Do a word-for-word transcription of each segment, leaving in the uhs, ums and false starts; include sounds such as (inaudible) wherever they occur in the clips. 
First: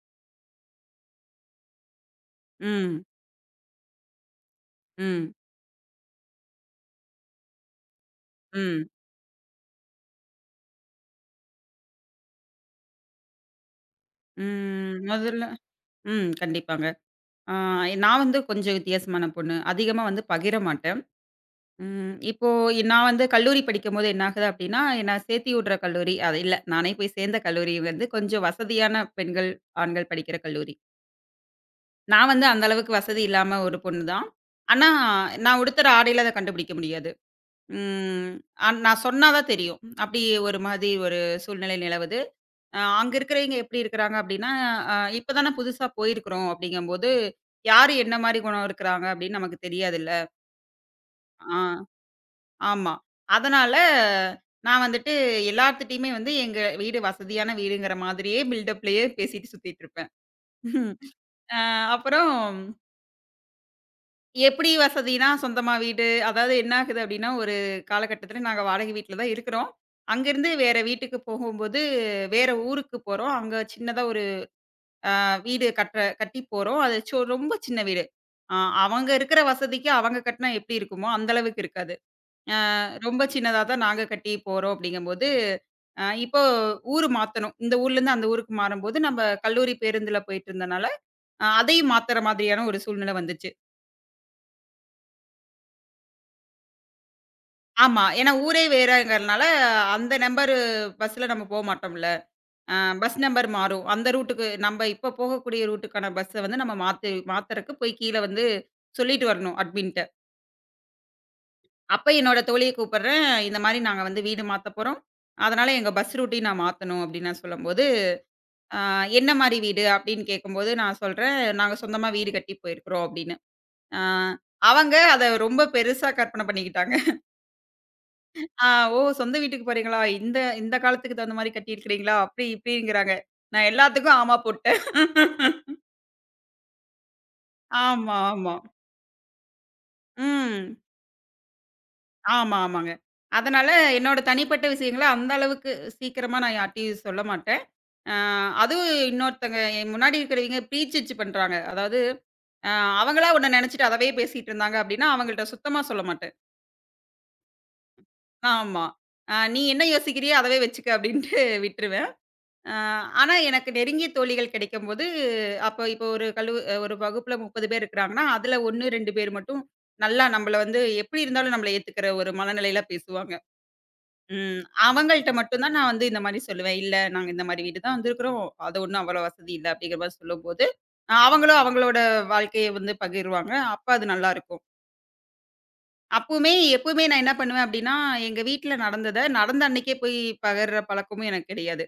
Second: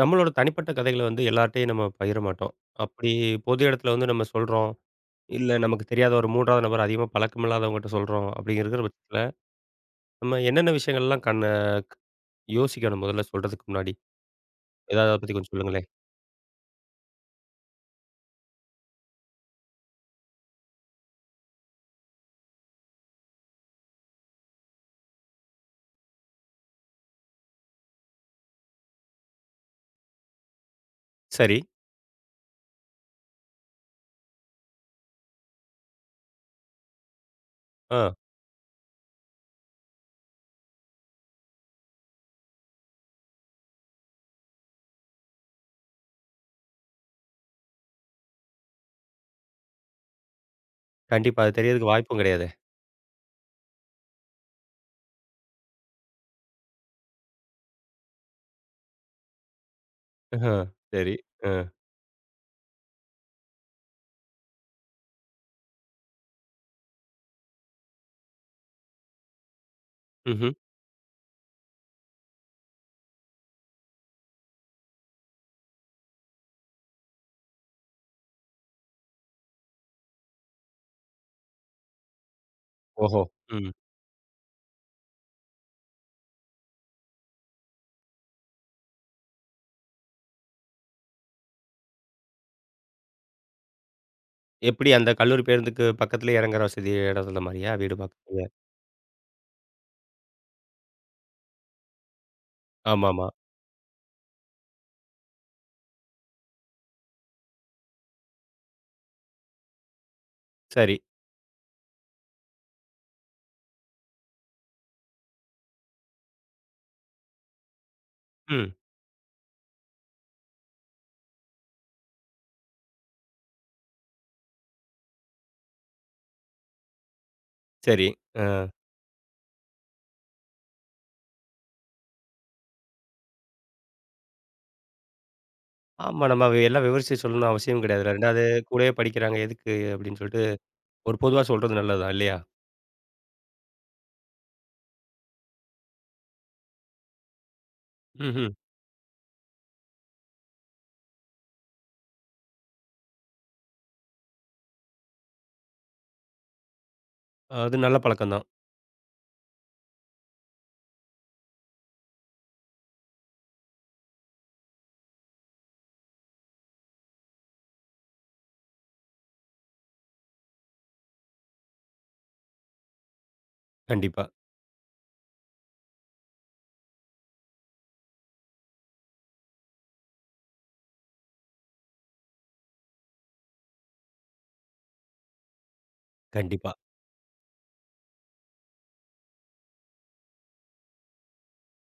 நம்மளோட தனிப்பட்ட கதைகள வந்து எல்லார்ட்டயும் நம்ம பகிர மாட்டோம். ம். அப்படி பொது இடத்துல வந்து நம்ம சொல்றோம். ம். இல்ல நமக்கு தெரியாத ஒரு 3வது நபர் அதிகமா பழக்கமில்லாதவங்கட்ட சொல்றோம். அப்படிங்கிற ம். பட்சத்துல, நம்ம என்னென்ன விஷயங்கள்லாம் கண்ண யோசிக்கணும் முதல்ல சொல்றதுக்கு முன்னாடி? ம். ஏதாவது அத பத்தி முதல்ல கொஞ்சம் சொல்லுங்களேன். ம். கண்டிப்பாங்க. ஆ நான் வந்து கொஞ்சம் வித்தியாசமான பொண்ணு. அதிகமா வந்து பகிர மாட்டேன். ம். இப்போ நான் வந்து கல்லூரி படிக்கும்போது என்ன ஆகுது அப்படின்னா, என்ன சேர்த்தி விடுற கல்லூரி அது இல்ல. நானே போய் சேர்ந்த கல்லூரி வந்து கொஞ்சம் வசதியான பெண்கள், ஆண்கள் படிக்கிற கல்லூரி. சரி. நான் வந்து அந்த அளவுக்கு வசதி இல்லாம ஒரு பொண்ணு தான். ஆனா, நான் உடுத்துற ஆடையில அத கண்டுபிடிக்க முடியாது. ஆ. ம். ஆ- நான் சொன்னா தான் தெரியும். அப்படி ஒரு மாதிரி ஒரு சூழ்நிலை நிலவுது. அ அங்க இருக்கிறவைங்க எப்படி இருக்கிறாங்க அப்படின்னா, அ இப்ப தானே புதுசா போயிருக்கிறோம் அப்படிங்கும்போது, யாரு என்ன மாரி குணம் இருக்கிறாங்க அப்படின்னு நமக்கு தெரியாதுல்ல. கண்டிப்பா. அது ஆ தெரியறதுக்கு வாய்ப்பும் கிடையாதே. ஆமா. அதனால நான் வந்துட்டு எல்லார்த்துட்டயுமே வந்து எங்க வீடு வசதியான வீடுங்கிற மாதிரியே பில்டப்லயே பேசிட்டு சுத்திட்டு இருப்பேன். ஆஹா. சரி. (laughs) ஆ. அ அப்புறம் எப்படி வசதின்னா சொந்தமா வீடு, அதாவது என்ன ஆகுது அப்படின்னா, ஒரு காலகட்டத்தில நாங்க வாடகை வீட்ல தான் இருக்கிறோம். அங்கேருந்து ம்ஹ்ம். வேற வீட்டுக்கு போகும்போது, வேற ஊருக்கு போறோம். அங்க சின்னதா ஒரு வீடு கட்டுற கட்டி போறோம். அது சோ ரொம்ப சின்ன வீடு. அ அவங்க இருக்கிற வசதிக்கு அவங்க கட்டினா எப்படி இருக்குமோ, அந்த அளவுக்கு இருக்காது. அ ஓஹோ! ரொம்ப சின்னதா ம். தான் நாங்க கட்டி போறோம் அப்படிங்கும்போது, அ இப்போ ஊரு மாத்தணும். இந்த ஊர்லருந்து அந்த ஊருக்கு மாறும்போது, நம்ப கல்லூரி பேருந்துல போயிட்டு இருந்தனால, அ அதையும் மாத்துற மாதிரியான ஒரு சூழ்நிலை வந்துச்சு. எப்படி அந்த கல்லூரி பேருந்துக்கு பக்கத்திலேயே இறங்குற வசதி இடத்துல மாரியா? வீடு ஆமா. ஏன்னா பக்கத்திலேயே. ஊரே வேறங்கிறனால, அந்த நம்பரு பஸ்ல நம்ம போ மாட்டோம்ல. அ பஸ் ஆமாமா. நம்பர் மாறும். அந்த ரூட்டுக்கு நம்ப இப்ப போகக்கூடிய ரூட்டுக்கான பஸ்ஸ வந்து நம்ம மாத்து மாத்துறக்கு போய் கீழ வந்து சொல்லிட்டு வரணும் அட்மின்ட்ட. சரி. அப்ப என்னோட தோழிய கூப்பிடுறேன். இந்த மாரி நாங்க வந்து வீடு மாத்தப் போறோம். அதனால எங்க பஸ் ரூட்டயும் நான் மாத்தணும் அப்படின்னு நான் சொல்லும்போது, ம். "அ என்ன மாரி வீடு?" அப்படின்னு கேட்கும்போது நான் சொல்றேன், "நாங்க சொந்தமா வீடு கட்டி போயிருக்கிறோம்" அப்படின்னு. அ அவங்க அத ரொம்ப பெருசா கற்பனை பண்ணிக்கிட்டாங்க. சரி. ஆ. "ஆ ஓ! சொந்த வீட்டுக்கு போறீங்களா? இந்த இந்த காலத்துக்கு தகுந்த மாரி கட்டியிருக்கிறீங்களா?" அப்படி இப்படிங்கிறாங்க. நான் எல்லாத்துக்கும் ஆமா போட்டேன். ஆமா. நம்ம வ் எல்லாம் விவரிச்சு சொல்லணும்னு அவசியம் கிடையாதுல்ல. ஆமா, 2வது ஆமா. கூடயே படிக்கிறாங்க எதுக்கு அப்படின்னு சொல்லிட்டு, ம். ஒரு பொதுவா சொல்றது நல்லது தான் இல்லையா? ஆமா, ஆமாங்க. அதனால என்னோட தனிப்பட்ட விஷயங்கள அந்த அளவுக்கு சீக்கிரமா நான் யார்ட்டயும் சொல்ல மாட்டேன். ஆ ம்ஹ்ம். அதுவும் இன்னொருத்தங்க என் முன்னாடி இருக்கிறவங்க ப்ரீஜிஜ் பண்றாங்க. அதாவது அ அவங்களா ஒண்ண நெனச்சுட்டு அதவே பேசிட்டு இருந்தாங்க அப்டின்னா, அவங்கள்ட்ட சுத்தமா சொல்ல மாட்டேன். அது நல்ல பழக்கம் தான். ஆமா. அ "நீ என்ன யோசிக்கிறியோ அதவே வச்சுக்க" அப்டின்ட்டு (laughs) விட்டுருவேன். அ ஆனா எனக்கு நெருங்கிய தோழிகள் கிடைக்கும்போது, அப்போ இப்போ ஒரு கல்லு ஒரு வகுப்புல முப்பது பேர் இருக்கிறாங்கன்னா, அதுல ஒரு, ரெண்டு பேர் மட்டும் நல்லா நம்மள வந்து எப்டி இருந்தாலும் நம்மள ஏத்துக்கிற ஒரு மனநிலையில பேசுவாங்க. கண்டிப்பா, ம். அவங்கள்ட்ட மட்டும் தான் நான் வந்து இந்த மாரி சொல்லுவேன். "இல்ல, நாங்க இந்த மாரி வீடு தான் வந்திருக்கிறோம். அது ஒண்ணும் அவ்வளோ வசதி இல்ல." அப்படிங்கிற மாரி சொல்லும்போது, அ அவங்களும் அவங்களோட வாழ்க்கைய வந்து பகிருவாங்க. அப்ப அது நல்லாருக்கும். அப்பவுமே கண்டிப்பா. எப்பவுமே நான் என்ன பண்ணுவேன் அப்படின்னா, எங்க வீட்ல நடந்தத நடந்த அன்னைக்கே போய் பகிர்ற பழக்கமும் எனக்கு கிடையாது.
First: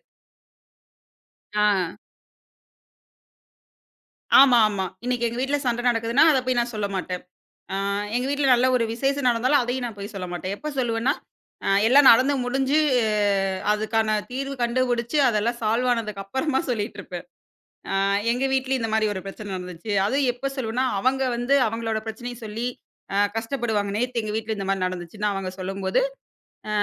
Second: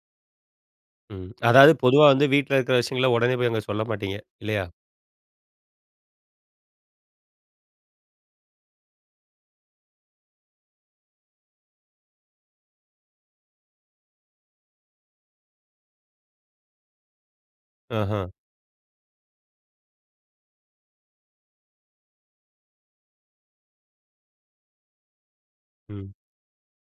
ம். ஆ. அதாவது பொதுவா வந்து வீட்ல இருக்கிற விஷயங்கள உடனே போய் அங்க சொல்ல மாட்டீங்க ஆமா, இல்லையா? ஆமா. இன்னைக்கு எங்க வீட்ல சண்டை நடக்குதுன்னா, அத போய் நான் சொல்ல மாட்டேன். ஆ எங்க வீட்ல நல்ல ஒரு விசேஷம் நடந்தாலும் அதையும் நான் போய் சொல்ல மாட்டேன். எப்ப சொல்லுவேன்னா, அ எல்லாம் நடந்து முடிஞ்சு, அஹ், அதுக்கான தீர்வு கண்டுபிடிச்சு, அதெல்லாம் சால்வ் ஆனதுக்கு அப்புறமா சொல்லிட்டுருப்பேன். ஆ ஆஹா. எங்க வீட்லயும் இந்த மாரி ஒரு பிரச்சனை நடந்துச்சு. அதுவும் எப்ப சொல்லுவேன்னா, அவங்க வந்து அவங்களோட பிரச்சனைய சொல்லி அ கஷ்டப்படுவாங்க. "நேத்து எங்க வீட்ல இந்த மாரி நடந்துச்சுன்னு" அவங்க சொல்லும்போது, ம்.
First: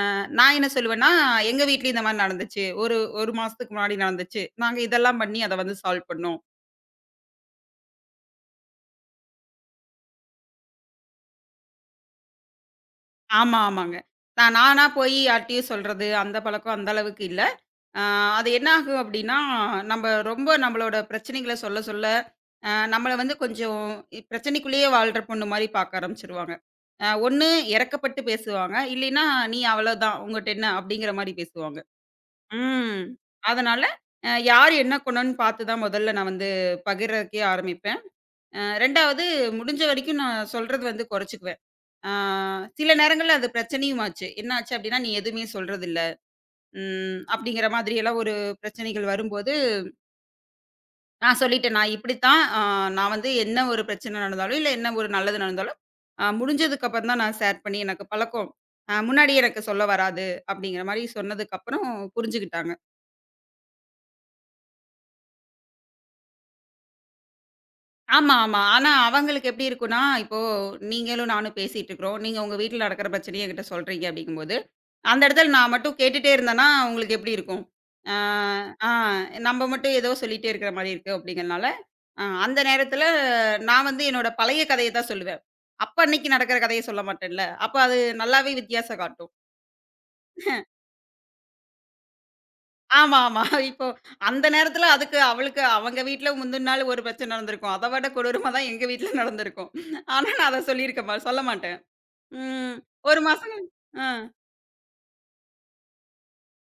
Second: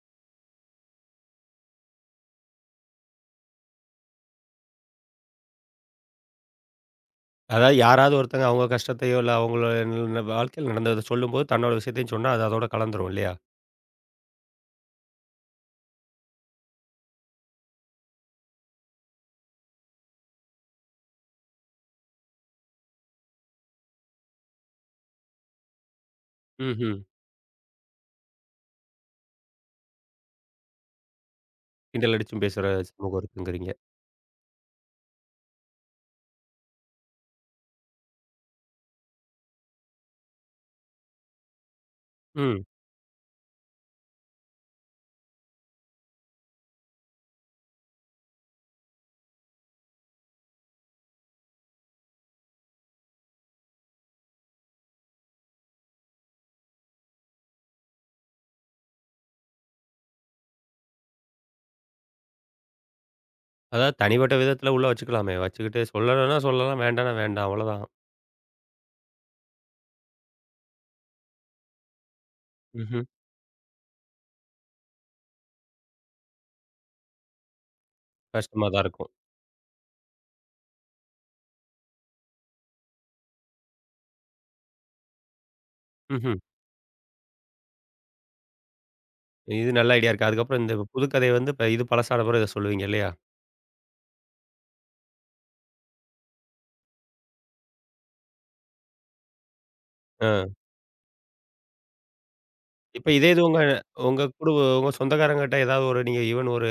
அ நான் என்ன சொல்லுவேன்னா, "எங்க வீட்லயும் இந்த மாரி நடந்துச்சு. ஒரு 1 மாசத்துக்கு முன்னாடி நடந்துச்சு. நாங்க இதெல்லாம் பண்ணி அத வந்து சால்வ் பண்ணோம்." அதாவது யாராவது ஒருத்தங்க அவங்க கஷ்டத்தையோ, இல்ல அவங்களோட ந வாழ்க்கையில நடந்தத சொல்லும்போது, தன்னோட விஷயத்தையும் சொன்னா அது அதோட கலந்துரும் இல்லையா? ஆமா, ஆமாங்க. நான் நானா போய் யார்ட்டயும் சொல்றது, அந்த பழக்கம் அந்த அளவுக்கு இல்ல. ஆ அது என்ன ஆகும் அப்டின்னா, நம்ம ரொம்ப நம்மளோட பிரச்சனைகள சொல்ல சொல்ல, அ நம்மள வந்து கொஞ்சம் இ- பிரச்சனைக்குள்ளேயே வாழ்ற பொண்ணு மாரி பார்க்க ஆரம்பிச்சுருவாங்க. ம்ஹ்ம். அ ஒண்ணு இறக்கப்பட்டு பேசுவாங்க. இல்லைன்னா, "நீ அவ்வளோதான். உங்கிட்ட என்ன?" அப்படிங்கிற மாரி பேசுவாங்க. கிண்டல் அடிச்சும் பேசுற ம். சமூகம் இருக்குங்கிறீங்க. அதனால, அ யார் என்ன குணம்னு பார்த்து தான் முதல்ல நான் வந்து பகிர்றதுக்கே ஆரம்பிப்பேன். அ 2வது முடிஞ்ச வரைக்கும் நான் சொல்றது வந்து குறைச்சுக்குவேன். ஆ ம். சில நேரங்கள்ல அது பிரச்சனையும் ஆச்சு. என்ன ஆச்சு அப்படின்னா, "நீ எதுவுமே சொல்றதில்ல." ம். அப்படிங்கிற மாதிரி எல்லாம் ஒரு பிரச்சனைகள் வரும்போது, நான் சொல்லிட்டேன். நான் இப்படித்தான் அ நான் வந்து என்ன ஒரு பிரச்சனை நடந்தாலும், இல்ல என்ன ஒரு நல்லது நடந்தாலும், அ முடிஞ்சதுக்கு அப்புறம் தான் நான் ஷேர் பண்ணி எனக்கு பழக்கம். அ முன்னாடி எனக்கு சொல்ல வராது. அப்படிங்கிற மாரி சொன்னதுக்கு அப்புறம் புரிஞ்சுகிட்டாங்க. அதாவது தனிப்பட்ட விதத்தில உள்ள வச்சுக்கலாமே! வச்சுக்கிட்டு சொல்லணும்னா சொல்லலாம், வேண்டாம்னா வேண்டாம். அவ்வளோதான். ஆமா, ஆமா. ஆனா அவங்களுக்கு எப்படி இருக்கும்னா, இப்போ நீங்களும் நானும் பேசிட்டு இருக்கிறோம். நீங்க உங்க வீட்ல ம்ஹ்ம். நடக்கிற பிரச்சனைய என்கிட்ட சொல்றீங்க அப்படிங்கும்போது, அந்த இடத்துல நான் மட்டும் கேட்டுட்டே இருந்தேன்னா, உங்களுக்கு எப்படி இருக்கும்? ஆ, கஷ்டமா தான் ஆ இருக்கும். நம்ம மட்டும் ஏதோ சொல்லிட்டே இருக்கிற மாரி இருக்கு அப்படிங்கிறனால, அ அந்த நேரத்துல நான் வந்து என்னோட பழைய கதைய தான் சொல்லுவேன். அப்ப அன்னைக்கு ம்ஹ்ம். நடக்கிற கதைய சொல்ல மாட்டேன்ல. அப்ப அது நல்லாவே வித்தியாசம் காட்டும். இது நல்ல ஐடியா இருக்கு. அதுக்கப்புறம் இந்த புதுக்கதை வந்து இப்ப இது பழசான பிறகு இத சொல்லுவீங்க இல்லையா? ஆமா, ஆமா. இப்போ அந்த நேரத்துல அதுக்கு அவளுக்கு அவங்க வீட்ல முந்தின நாள் ஒரு பிரச்சனை நடந்திருக்கும். அத விட கொடூரமா தான் எங்க வீட்ல நடந்திருக்கும். ஆனா ஆ. நான் அத சொல்லியிருக்க மா சொல்ல மாட்டேன். ம். இப்ப 1 இதே இது மாசம் உங்க கழி- ஆ, உங்க குடும்ப உங்க சொந்தக்காரங்ககிட்ட ஏதாவது ஒரு நீங்க ஈவன் ஒரு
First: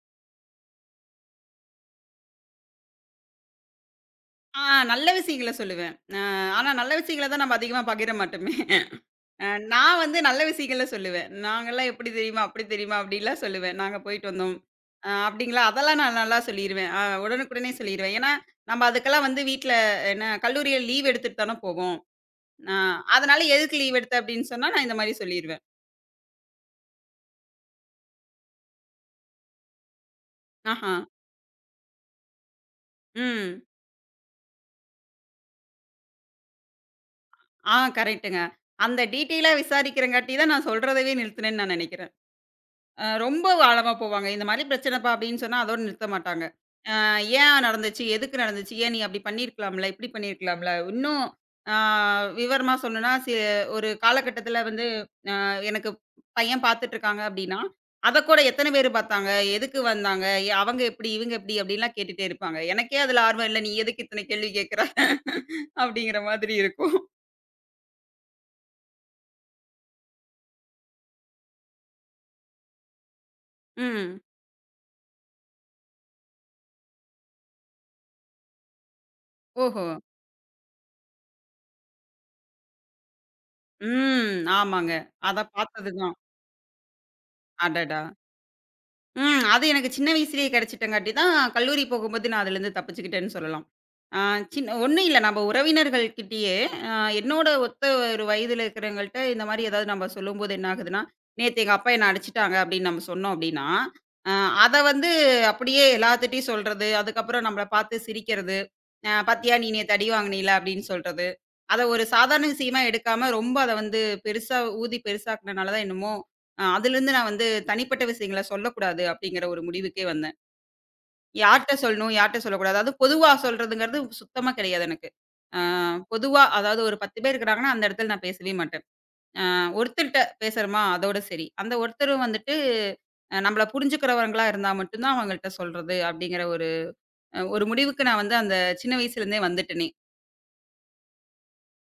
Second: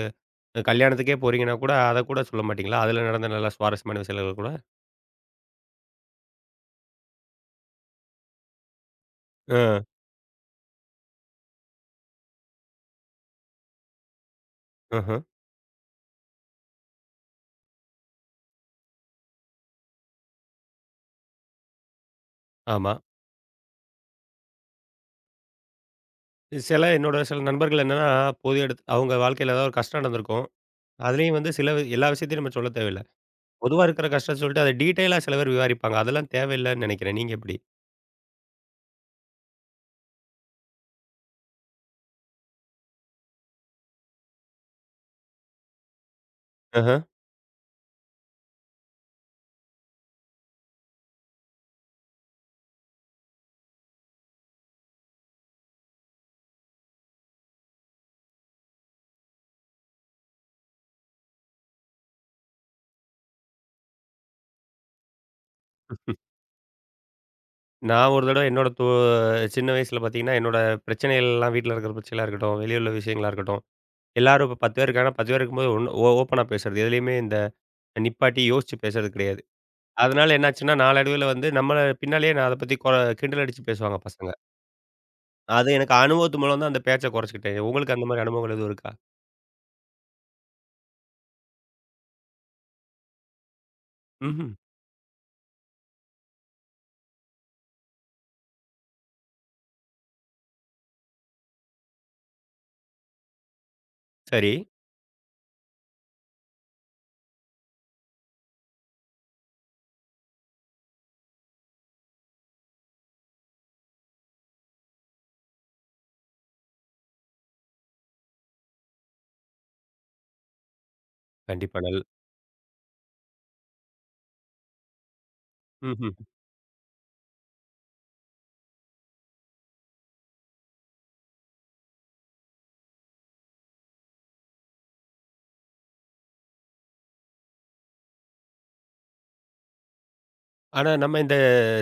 கல்யாணத்துக்கே போறீங்கன்னா கூட, அத கூட சொல்ல மாட்டீங்களா? அதுல நடந்த நல்ல சுவாரஸ்யமான விஷயங்கள் கூட? ஆ நல்ல விஷயங்கள சொல்லுவேன். அ ஆனா நல்ல விஷயங்கள தான் நம்ம அதிகமா பகிர மாட்டோமே. அ அ, நான் வந்து நல்ல விஷயங்கள சொல்லுவேன். நாங்கலாம் எப்படி தெரியுமா? அப்படி தெரியுமா? அப்படிலாம் சொல்லுவேன். நாங்க போயிட்டு வந்தோம். அ ம்ஹ்ம். அப்படிங்களா? அதெல்லாம் நான் நல்லா சொல்லிருவேன். அ உடனுக்குடனே சொல்லிருவேன். ஏன்னா, நம்ம அதுக்கெல்லாம் வந்து வீட்ல என்ன கல்லூரியில லீவ் எடுத்துட்டு தானே போவோம். அ ஆமா. அதனால எதுக்கு லீவ் எடுத்த அப்படின்னு சொன்னா, நான் இந்த மாரி சொல்லிருவேன். சில என்னோட சில நண்பர்கள் என்னன்னா, பொது இடத் அவங்க வாழ்க்கையில ஏதாவது ஒரு கஷ்டம் நடந்திருக்கும். ஆஹா. அதுலயும் வந்து சில வி- எல்லா விஷயத்தையும் நம்ம சொல்ல தேவையில்ல. ம். பொதுவா இருக்கிற கஷ்டத்த சொல்லிட்டு அத டீட்டெயிலா சில பேர் விவாரிப்பாங்க. அதெல்லாம் தேவையில்லன்னு நினைக்கிறேன். நீங்க எப்படி? ஆ கரெக்ட்டுங்க. அந்த டீட்டெயிலா விசாரிக்கிறங்காட்டி தான் நான் சொல்றதவே நிறுத்துனேன்னு நான் நெனைக்கிறேன். அ ரொம்ப ஆழமா போவாங்க. இந்த மாரி பிரச்சனைப்பா அப்படின்னு சொன்னா அதோட நிறுத்த மாட்டாங்க. அ ஏன் நடந்துச்சு? எதுக்கு நடந்துச்சு? ஏன் நீ அப்படி பண்ணியிருக்கலாம்ல? இப்படி பண்ணியிருக்கலாம்ல? இன்னும் ஆ விவரமா சொல்லணும்னா, சி ஒரு காலகட்டத்தில வந்து அ எனக்கு பையன் பார்த்துட்டுருக்காங்க அப்படின்னா, அதக்கூட எத்தன பேரு பார்த்தாங்க? எதுக்கு வந்தாங்க? எ அவங்க எப்படி? இவங்க எப்படி? அப்படின்லாம் கேட்டுட்டே இருப்பாங்க. எனக்கே அதில ஆர்வம் இல்ல. நீ எதுக்கு இத்தனை கேள்வி கேட்குற? (laughs) அப்படிங்கிற மாதிரி இருக்கும். நான் ஒரு தடவ என்னோட தோ சின்ன வயசுல பார்த்தீங்கன்னா, என்னோட பிரச்சனைகள்லாம் வீட்ல இருக்கிற பிரச்சனையா இருக்கட்டும், வெளிய உள்ள விஷயங்களா இருக்கட்டும், ம். எல்லாரும் இப்ப பத்து பேர் இருக்காங்கன்னா, பத்து பேர் இருக்கும்போது ஒண்ணு ஓ ஓப்பனா பேசுறது. எதுலயுமே இந்த நிப்பாட்டி யோசிச்சு பேசுறது கிடையாது. ஓஹோ! அதனால என்னாச்சுன்னா, நாளடைவில வந்து நம்மள பின்னாலேயே நான் அத பத்தி கொ கிண்டல் அடிச்சு பேசுவாங்க பசங்க. ம். ஆமாங்க. அத அது பார்த்தது எனக்கு தான். அனுபவத்து மூலம் தான் அந்த பேச்ச குறைச்சுக்கிட்டேன். உங்களுக்கு அடடா! அந்த மாரி அனுபவங்கள் எதுவும் இருக்கா? ம். அது எனக்கு சின்ன வயசுலயே கிடைச்சிட்டங்காட்டி தான், கல்லூரி போகும்போது நான் அதுலருந்து தப்பிச்சுக்கிட்டேன்னு சொல்லலாம். ஆ ம்ஹ்ம். சின்ன ஒண்ணும் இல்ல. நம்ம உறவினர்கள் கிட்டயே அ என்னோட ஒத்த ஒரு வயதுல இருக்கிறவங்கள்ட்ட இந்த மாரி ஏதாவது நம்ம சொல்லும்போது என்ன ஆகுதுன்னா, "நேத்து எங்க அப்பா என்ன அடிச்சுட்டாங்க" அப்படின்னு நம்ம சொன்னோம் அப்படின்னா, அ சரி. அத வந்து அப்படியே எல்லாத்துட்டயும் சொல்றது. அதுக்கப்புறம் நம்மள பார்த்து சிரிக்கிறது. அ "பாத்தியா நீ நேத்து அடி வாங்குனீல" அப்படின்னு சொல்றது. அத ஒரு சாதாரண விஷயமா எடுக்காம, ரொம்ப அத வந்து பெருசா ஊதி பெருசாக்குனனால தான் என்னமோ அ அதிலிருந்து நான் வந்து தனிப்பட்ட விஷயங்கள சொல்லக்கூடாது அப்படிங்கிற ஒரு முடிவுக்கே வந்தேன். யார்ட்ட கண்டிப்பா நல் சொல்லணும், யார்ட்ட சொல்லக்கூடாது. அதாவது பொதுவா சொல்றதுங்கிறது சுத்தமா கிடையாது எனக்கு. அ ம்ஹ்ம். பொதுவா அதாவது ஒரு பத்து பேர் இருக்கிறாங்கன்னா, அந்த இடத்துல நான் பேசவே மாட்டேன். அ ஒருத்தர்ட்ட பேசுறோமா அதோட சரி. அந்த ஒருத்தரும் வந்துட்டு அ நம்மள புரிஞ்சுக்கிறவங்களா இருந்தா மட்டும் தான் அவங்கள்ட்ட சொல்றது அப்படிங்கிற ஒரு அ ஒரு முடிவுக்கு நான் வந்து அந்த சின்ன வயசுலேருந்தே வந்துட்டேனே. ஆனா நம்ம இந்த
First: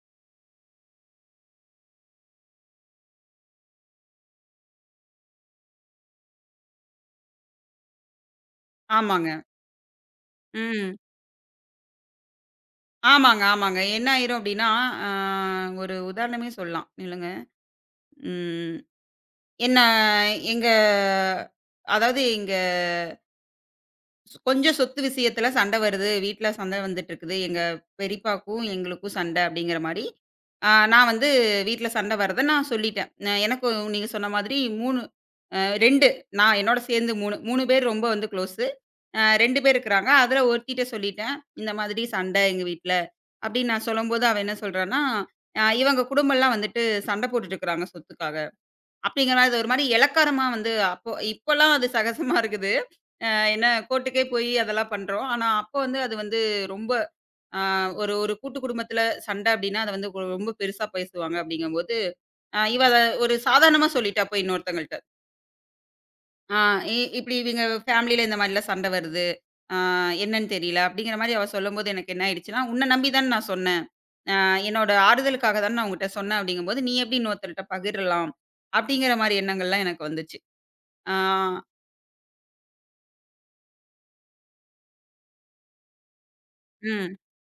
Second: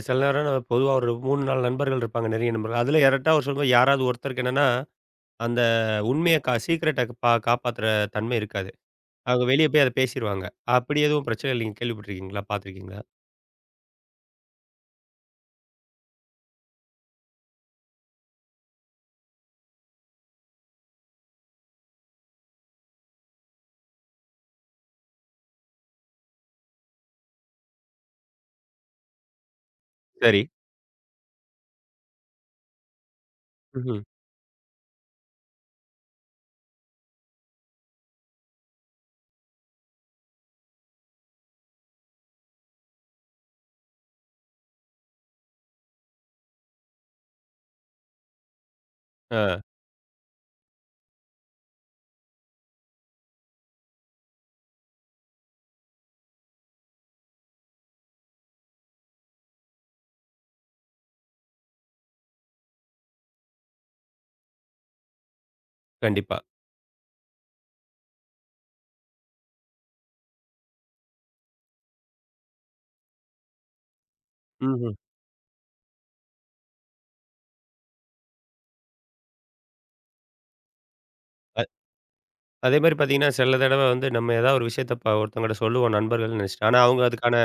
சில நேரம் பொதுவா ஒரு மூணு, நாலு நண்பர்கள் இருப்பாங்க, நெருங்கிய நண்பர்கள். அதுல யார்ட்டா ஒரு சொல்லும்போது யாராவது ஒருத்தருக்கு என்னன்னா அந்த உண்மைய கா சீக்ரெட்ட பா காப்பாத்துற தன்மை இருக்காது. ஆமாங்க. அவங்க வெளிய போய் அத பேசிருவாங்க. ம். அப்படி எதுவும் பிரச்சனை நீங்க கேள்விப்பட்டுருக்கீங்களா? பார்த்துருக்கீங்களா? ஆமாங்க, ஆமாங்க. என்ன ஆயிரும் அப்படின்னா, அ ஒரு உதாரணமே சொல்லலாம். நில்லுங்க. ம். என்ன எங்க அதாவது எங்க சொ- கொஞ்சம் சொத்து விஷயத்துல சண்டை வருது. வீட்ல சண்டை வந்துட்டு இருக்குது. எங்க பெரியப்பாக்கும், எங்களுக்கும் சண்டை அப்படிங்கிற மாரி, சரி. அ நான் வந்து வீட்ல சண்டை வர்றத நான் சொல்லிட்டேன். அ எனக்கும் ம்ஹ்ம். நீங்க சொன்ன மாதிரி மூணு அ ரெண்டு நான் என்னோட சேர்ந்து மூணு மூணு பேர் ரொம்ப வந்து க்ளோஸு. அ ரெண்டு பேர் இருக்கிறாங்க. அதுல ஒருத்திட்ட சொல்லிட்டேன். இந்த மாதிரி சண்டை எங்க வீட்ல அப்படின்னு நான் சொல்லும்போது, அவ என்ன சொல்றான்னா, அ இவங்க குடும்பம்லாம் வந்துட்டு சண்டை போட்டுட்டு இருக்கிறாங்க சொத்துக்காக. அப்படிங்கிற மாரி அது ஆ ஒரு மாரி எளக்காரமா வந்து அப்போ இப்போலாம் அது சகஜமா இருக்குது. அ என்ன கோர்ட்டுக்கே போய் அதெல்லாம் பண்றோம். ஆனா அப்போ வந்து அது வந்து ரொம்ப அ ஒரு ஒரு கூட்டு குடும்பத்தில சண்டை அப்படின்னா, அத வந்து கொ- ரொம்ப பெருசா பேசுவாங்க அப்படிங்கும்போது, அ இவ அத ஒரு சாதாரணமா சொல்லிட்டா போய் இன்னொருத்தவங்கள்ட்ட. கண்டிப்பா. ஆ இ இப்படி இவங்க ஃபேமிலியில இந்த மாரிலாம் சண்டை வருது. ஆ என்னன்னு தெரியல அப்படிங்கிற மாரி அவ சொல்லும்போது எனக்கு என்ன ஆயிடுச்சுன்னா, உன்ன நம்பி தான நான் சொன்னேன். அ என்னோட ம்ஹ்ம். ஆறுதலுக்காக தான நான் உன்கிட்ட சொன்னேன் அப்படிங்கும்போது, நீ எப்படி இன்னொருத்தர்ட்ட பகிரலாம்? அப்படிங்கிற மாரி எண்ணங்கள்லாம் எனக்கு வந்துச்சு. ஆ. அ அதே மாரி பார்த்தீங்கன்னா, சில தடவ வந்து நம்ம ஏதாவது ஒரு விஷயத்த ப ஒருத்தவங்கட்ட சொல்லுவோம் நண்பர்கள்ன்னு நெனைச்சுட்டு. ஆனா, அவங்க ம். அதுக்கான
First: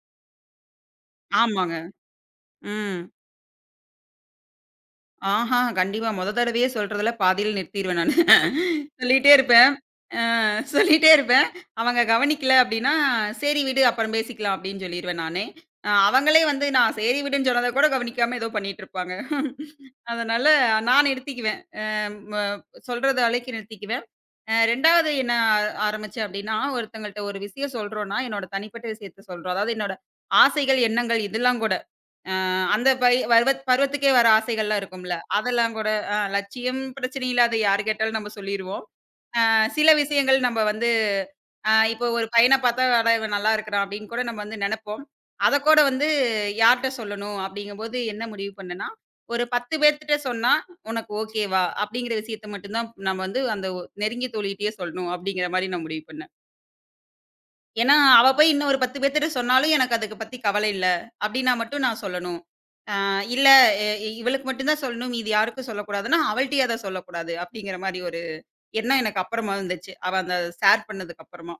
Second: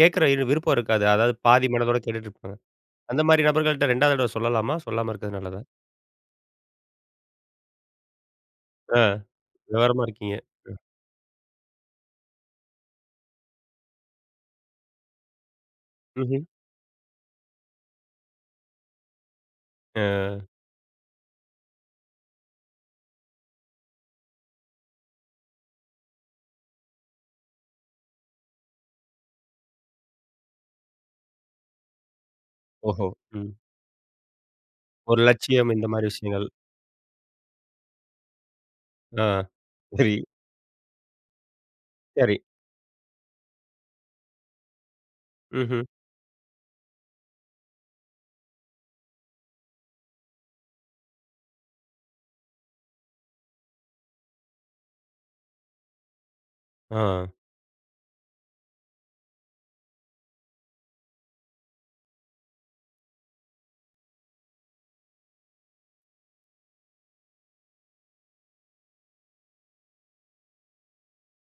கேட்கிற இரு விருப்பம் இருக்காது. அதாவது பாதி ஆமாங்க. மனதோட கேட்டுட்டு இருப்பாங்க. ம். அந்த மாரி நபர்கள்ட்ட 2வது தடவ சொல்லலாமா? சொல்லாம இருக்கிறது ஆஹா! நல்லதா? கண்டிப்பா. மொத தடவையே சொல்றதுல பாதியில நிறுத்திருவேன் நானு. ஆ சொல்லிட்டே இருப்பேன். விவரமா அ இருக்கீங்க. சொல்லிட்டே இருப்பேன். அவங்க கவனிக்கல அப்டின்னா, "சரி விடு அப்புறம் பேசிக்கலாம்" அப்டின்னு சொல்லிருவேன் நானே. அ ம்ஹ்ம். அவங்களே வந்து நான் "சரி விடுன்னு" சொன்னத கூட கவனிக்காம ஏதோ பண்ணிட்டு இருப்பாங்க. அ அதனால நான் நிறுத்திக்குவேன். அ ம சொல்றது அளவுக்கு நிறுத்திக்குவேன். அ 2வது என்ன ஆ ஆரம்பிச்சேன் அப்டின்னா, ஒருத்தங்கள்ட்ட ஒரு விஷயம் சொல்றோம்னா, என்னோட தனிப்பட்ட விஷயத்த சொல்றோம். அதாவது என்னோட ஆசைகள், எண்ணங்கள் இதெல்லாம் கூட அ அந்த ஓஹோ! பை ம். பருவத் பருவத்துக்கே வர ஆசைகள்லாம் இருக்கும்ல. ஒரு லட்சியம் அதெல்லாம் இந்த கூட மாரி அ விஷயங்கள். லட்சியம் பிரச்சனை இல்ல. அத யாரு கேட்டாலும் நம்ம சொல்லிருவோம். ஆ அ சில சரி, விஷயங்கள் நம்ம வந்து அ இப்போ ஒரு சரி. பையன பார்த்தா, "அட இவன் நல்லா இருக்கிறான்" அப்படின்னு கூட நம்ம வந்து நெனப்போம். அத கூட ம்ஹ்ம். வந்து யார்ட்ட சொல்லணும் அப்படிங்கும்போது என்ன முடிவு பண்ணேன்னா, ஒரு பத்து பேர்த்துட்ட சொன்னா, "உனக்கு ஓகேவா?" அப்படிங்கிற விஷயத்த மட்டும் தான் நம்ம வந்து அந்த ஒ நெருங்கிய தோழிகிட்டயே சொல்லணும் அப்படிங்கிற மாரி நான் முடிவு பண்ணேன். ஆ. ஏன்னா, அவ போய் இன்னும் ஒரு பத்து பேத்துட்ட சொன்னாலும் எனக்கு அதுக்கு பத்தி கவலை இல்ல. அப்டின்னா மட்டும் நான் சொல்லணும். ஆ இல்ல எ இவளுக்கு மட்டும் தான் சொல்லணும். மீதி யாருக்கும் சொல்லக்கூடாதுன்னா, அவள்ட்டயும் அத சொல்லக்கூடாது. அப்டிங்கிற மாரி ஒரு எண்ணம் எனக்கு அப்புறமா வந்துச்சு. அவ அந்த ஷேர் பண்ணதுக்கு அப்புறமா.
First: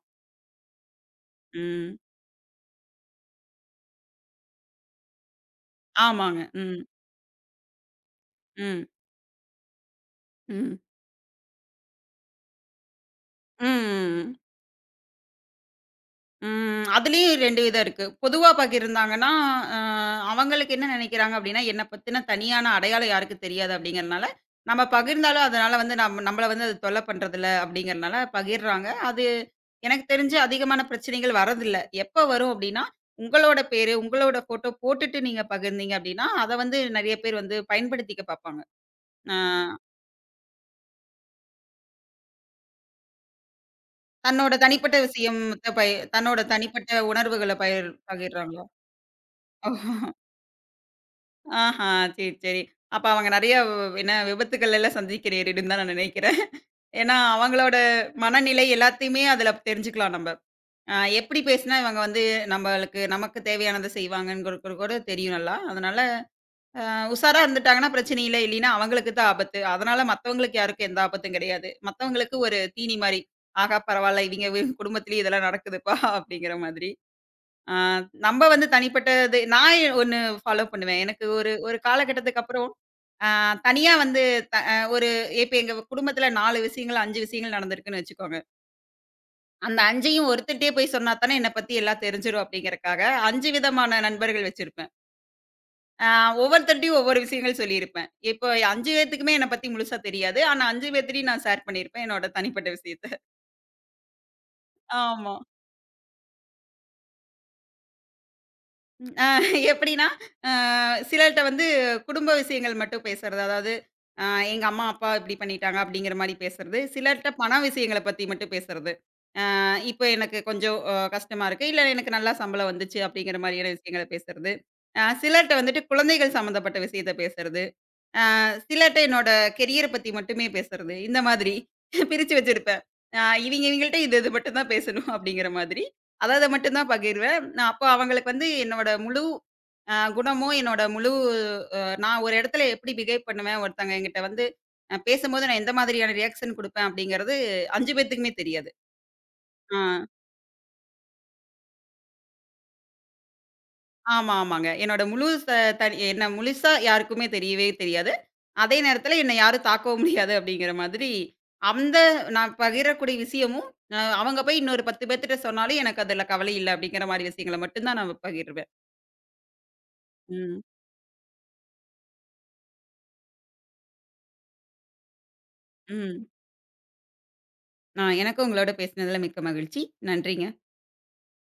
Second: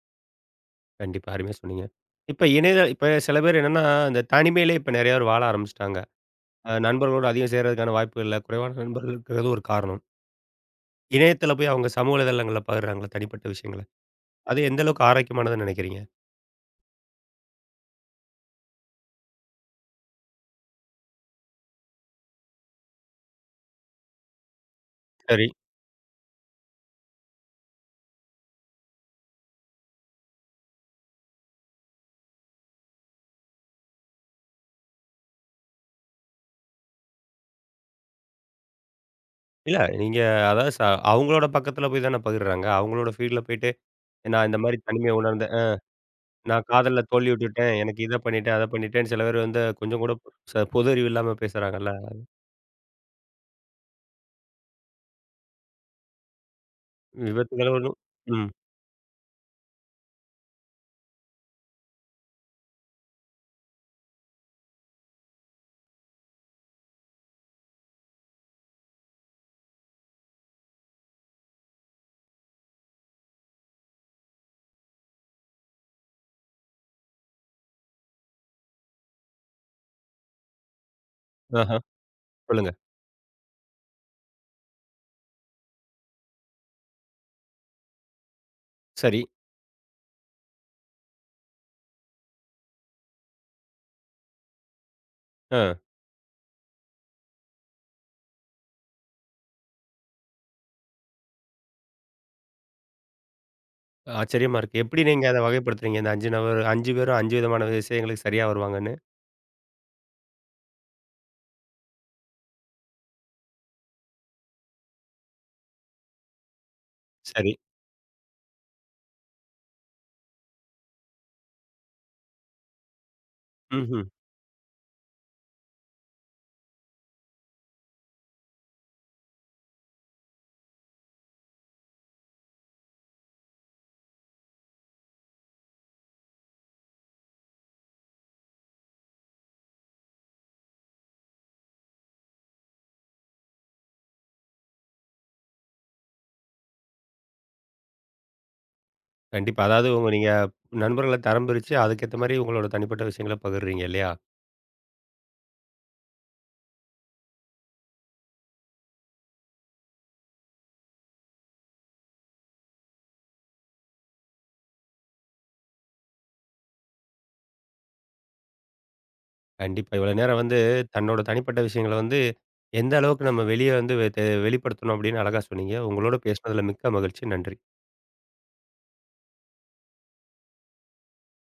கண்டிப்பா. அருமையா சொன்னீங்க. ம். இப்ப இணையத இப்ப சில பேர் என்னன்னா, அந்த தனிமையிலேயே இப்ப நெறைய பேர் வாழ ஆரம்பிச்சுட்டாங்க. ஆமாங்க. அ ம். நண்பர்களோட அதிகம் சேர்றதுக்கான வாய்ப்புகள் இல்ல. குறைவான ம். நண்பர்கள் இருக்கிறது ஒரு காரணம். ம். இணையத்தில போய் அவங்க சமூக வலைதளங்கள்ல பகிர்றாங்கள்ல தனிப்பட்ட விஷயங்கள. ம். அது எந்த அளவுக்கு ஆரோக்கியமானதுன்னு நெனைக்கிறீங்க? ம். அதுலயும் ரெண்டு விதம் இருக்கு. பொதுவா பகிர்ந்தாங்கன்னா, அ அவங்களுக்கு என்ன நினைக்கிறாங்க அப்படின்னா, என்ன பத்தின தனியான அடையாளம் யாருக்கும் தெரியாது அப்படிங்கிறனால, நம்ம சரி. பகிர்ந்தாலும் அதனால வந்து நம் நம்மள வந்து அது தொல்ல பண்றதில்ல அப்படிங்கிறனால பகிர்றாங்க. அது எனக்கு தெரிஞ்சு அதிகமான பிரச்சனைகள் வர்றதில்ல. எப்ப வரும் அப்படின்னா, உங்களோட பேரு, உங்களோட ஃபோட்டோ போட்டுட்டு நீங்க பகிர்ந்தீங்க அப்படின்னா, அத வந்து நெறைய பேர் வந்து பயன்படுத்திக்க பார்ப்பாங்க. அ இல்ல நீங்க அதாவது ச அவங்களோட பக்கத்தில போய் தானே பகிர்றாங்க. அவங்களோட ஃபீல்ட்ல போயிட்டு, நான் தன்னோட இந்த மாரி தனிப்பட்ட தனிமைய விஷயம் உணர்ந்தேன். அ பய தன்னோட நான் தனிப்பட்ட காதல்ல உணர்வுகள தோல்வியுட்டுட்டேன். பகிர் எனக்கு இத பண்ணிட்டேன், பகிர்றாங்களா? அத பண்ணிட்டேன்னு சில பேர் வந்து கொஞ்சம் கூட ச பொது அறிவு இல்லாம ஆஹா! பேசுறாங்கல்ல. சரி, சரி. அப்ப அவங்க நெறைய என்ன விபத்துக்கள் எல்லாம் சந்திக்கிறீருன்னு தான் நான் நினைக்கிறேன். ஏன்னா, அவங்களோட விபத்துகளும் ம். மனநிலை எல்லாத்தையுமே அதுல தெரிஞ்சுக்கலாம் நம்ப. அ எப்படி பேசினா இவங்க வந்து நம்மளுக்கு நமக்கு தேவையானத செய்வாங்கங்கிறது கூட தெரியும் நல்லா. அதனால அ உஷாரா இருந்துட்டாங்கன்னா பிரச்சனை இல்ல. இல்லைன்னா அவங்களுக்கு தான் ஆபத்து. அதனால மத்தவங்களுக்கு யாருக்கும் எந்த ஆபத்தும் கிடையாது. மத்தவங்களுக்கு ஒரு தீனி மாரி. ஆஹா பரவால்ல. இவிங்க வி குடும்பத்திலேயும் இதெல்லாம் நடக்குதுப்பா (laughs) அப்படிங்கிற மாதிரி. ஆ நம்ப வந்து தனிப்பட்டது நான் ஒண்ணு ஃபாலோ பண்ணுவேன். எனக்கு ஒரு ஆஹா. ஒரு காலகட்டத்துக்கு அப்புறம் சொல்லுங்க. ஆ தனியா வந்து த அ ஒரு இப்ப எங்க குடும்பத்துல நாலு விஷயங்கள், அஞ்சு விஷயங்கள் நடந்திருக்குன்னு வச்சுக்கோங்க. சரி. அந்த 5யும் ஒருத்தர்ட்டயே போய் சொன்னா தானே என்ன பத்தி எல்லாம் தெரிஞ்சிரும் அப்டிங்கிறக்காக, அஞ்சு விதமான நண்பர்கள் வச்சிருப்பேன். ஆ. ஆ ஒவ்வொருத்தர்ட்டயும் ஒவ்வொரு விஷயங்கள் சொல்லியிருப்பேன். இப்போ அஞ்சு பேத்துக்குமே என்ன பத்தி முழுசா தெரியாது. ஆனா அஞ்சு பேத்துட்டயும் நான் ஷேர் பண்ணியிருப்பேன் என்னோட தனிப்பட்ட விஷயத்த. ஆச்சரியமா இருக்கு. எப்படி நீங்க ஆமா. அத வகைப்படுத்துறீங்க? இந்த அஞ்சு நபர் அஞ்சு பேரும் அஞ்சு விதமான விஷயங்களுக்கு சரியா வருவாங்கன்னு. அ எப்டின்னா, அ சிலர்ட்ட வந்து குடும்ப விஷயங்கள் மட்டும் பேசுறது. அதாவது அ எங்க அம்மா, அப்பா இப்டி பண்ணிட்டாங்க அப்டிங்கிற மாரி பேசுறது. சிலர்ட்ட பண சரி. விஷயங்கள பத்தி மட்டும் பேசுறது. அ இப்ப எனக்கு கொஞ்சம் அ கஷ்டமா இருக்கு. இல்ல எனக்கு நல்லா சம்பளம் வந்துச்சு அப்படிங்கிற மாரியான ம்ஹ்ம். விஷயங்கள பேசுறது. அ சிலர்ட்ட வந்துட்டு குழந்தைகள் சம்மந்தப்பட்ட விஷயத்த பேசுறது. அ சிலர்ட்ட என்னோட கெரியர பத்தி மட்டுமே பேசுறது. இந்த மாதிரி பிரிச்சு வச்சிருப்பேன். அ இவிங்க இவிங்கள்ட்ட இது இது மட்டும் தான் பேசணும் (laughs) அப்படிங்கிற மாதிரி. அத அத மட்டும் தான் பகிர்வேன். நான் அப்போ அவங்களுக்கு வந்து என்னோட முழு அ குணமோ, என்னோட முழு அ நான் ஒரு இடத்துல எப்படி பிஹேவ் பண்ணுவேன், ஒருத்தங்க என்கிட்ட வந்து அ பேசும்போது நான் எந்த மாதிரியான ரியாக்ஷன் குடுப்பேன் அப்படிங்கிறது அஞ்சு பேத்துக்குமே தெரியாது. கண்டிப்பா. ஆ. அதாவது உங்க நீங்க நண்பர்கள தரம் பிரிச்சு, அதுக்கேத்த மாரி உங்களோட தனிப்பட்ட விஷயங்கள பகிர்றீங்க இல்லையா? ஆமா, ஆமாங்க. என்னோட முழு ச தனி என்ன முழுசா யாருக்குமே தெரியவே தெரியாது. அதே நேரத்தில என்ன யாரும் தாக்கவும் முடியாது அப்படிங்கிற மாதிரி, அந்த நான் பகிரக்கூடிய விஷயமும், அ அவங்க போய் இன்னொரு பத்து பேத்துட்ட சொன்னாலும் எனக்கு அதில கவலை இல்ல அப்படிங்கிற மாரி விஷயங்கள மட்டும் தான் நான் பகிர்வேன். கண்டிப்பா. இவ்வளோ நேரம் வந்து ம், தன்னோட தனிப்பட்ட விஷயங்கள வந்து, எந்த அளவுக்கு நம்ம வெளிய வந்து வெ தெ வெளிப்படுத்தணும் அப்படின்னு அழகா சொன்னீங்க. உங்களோட ம். பேசினதுல மிக்க மகிழ்ச்சி. நன்றி. நான் எனக்கும் உங்களோட பேசினதில மிக்க மகிழ்ச்சி. நன்றிங்க.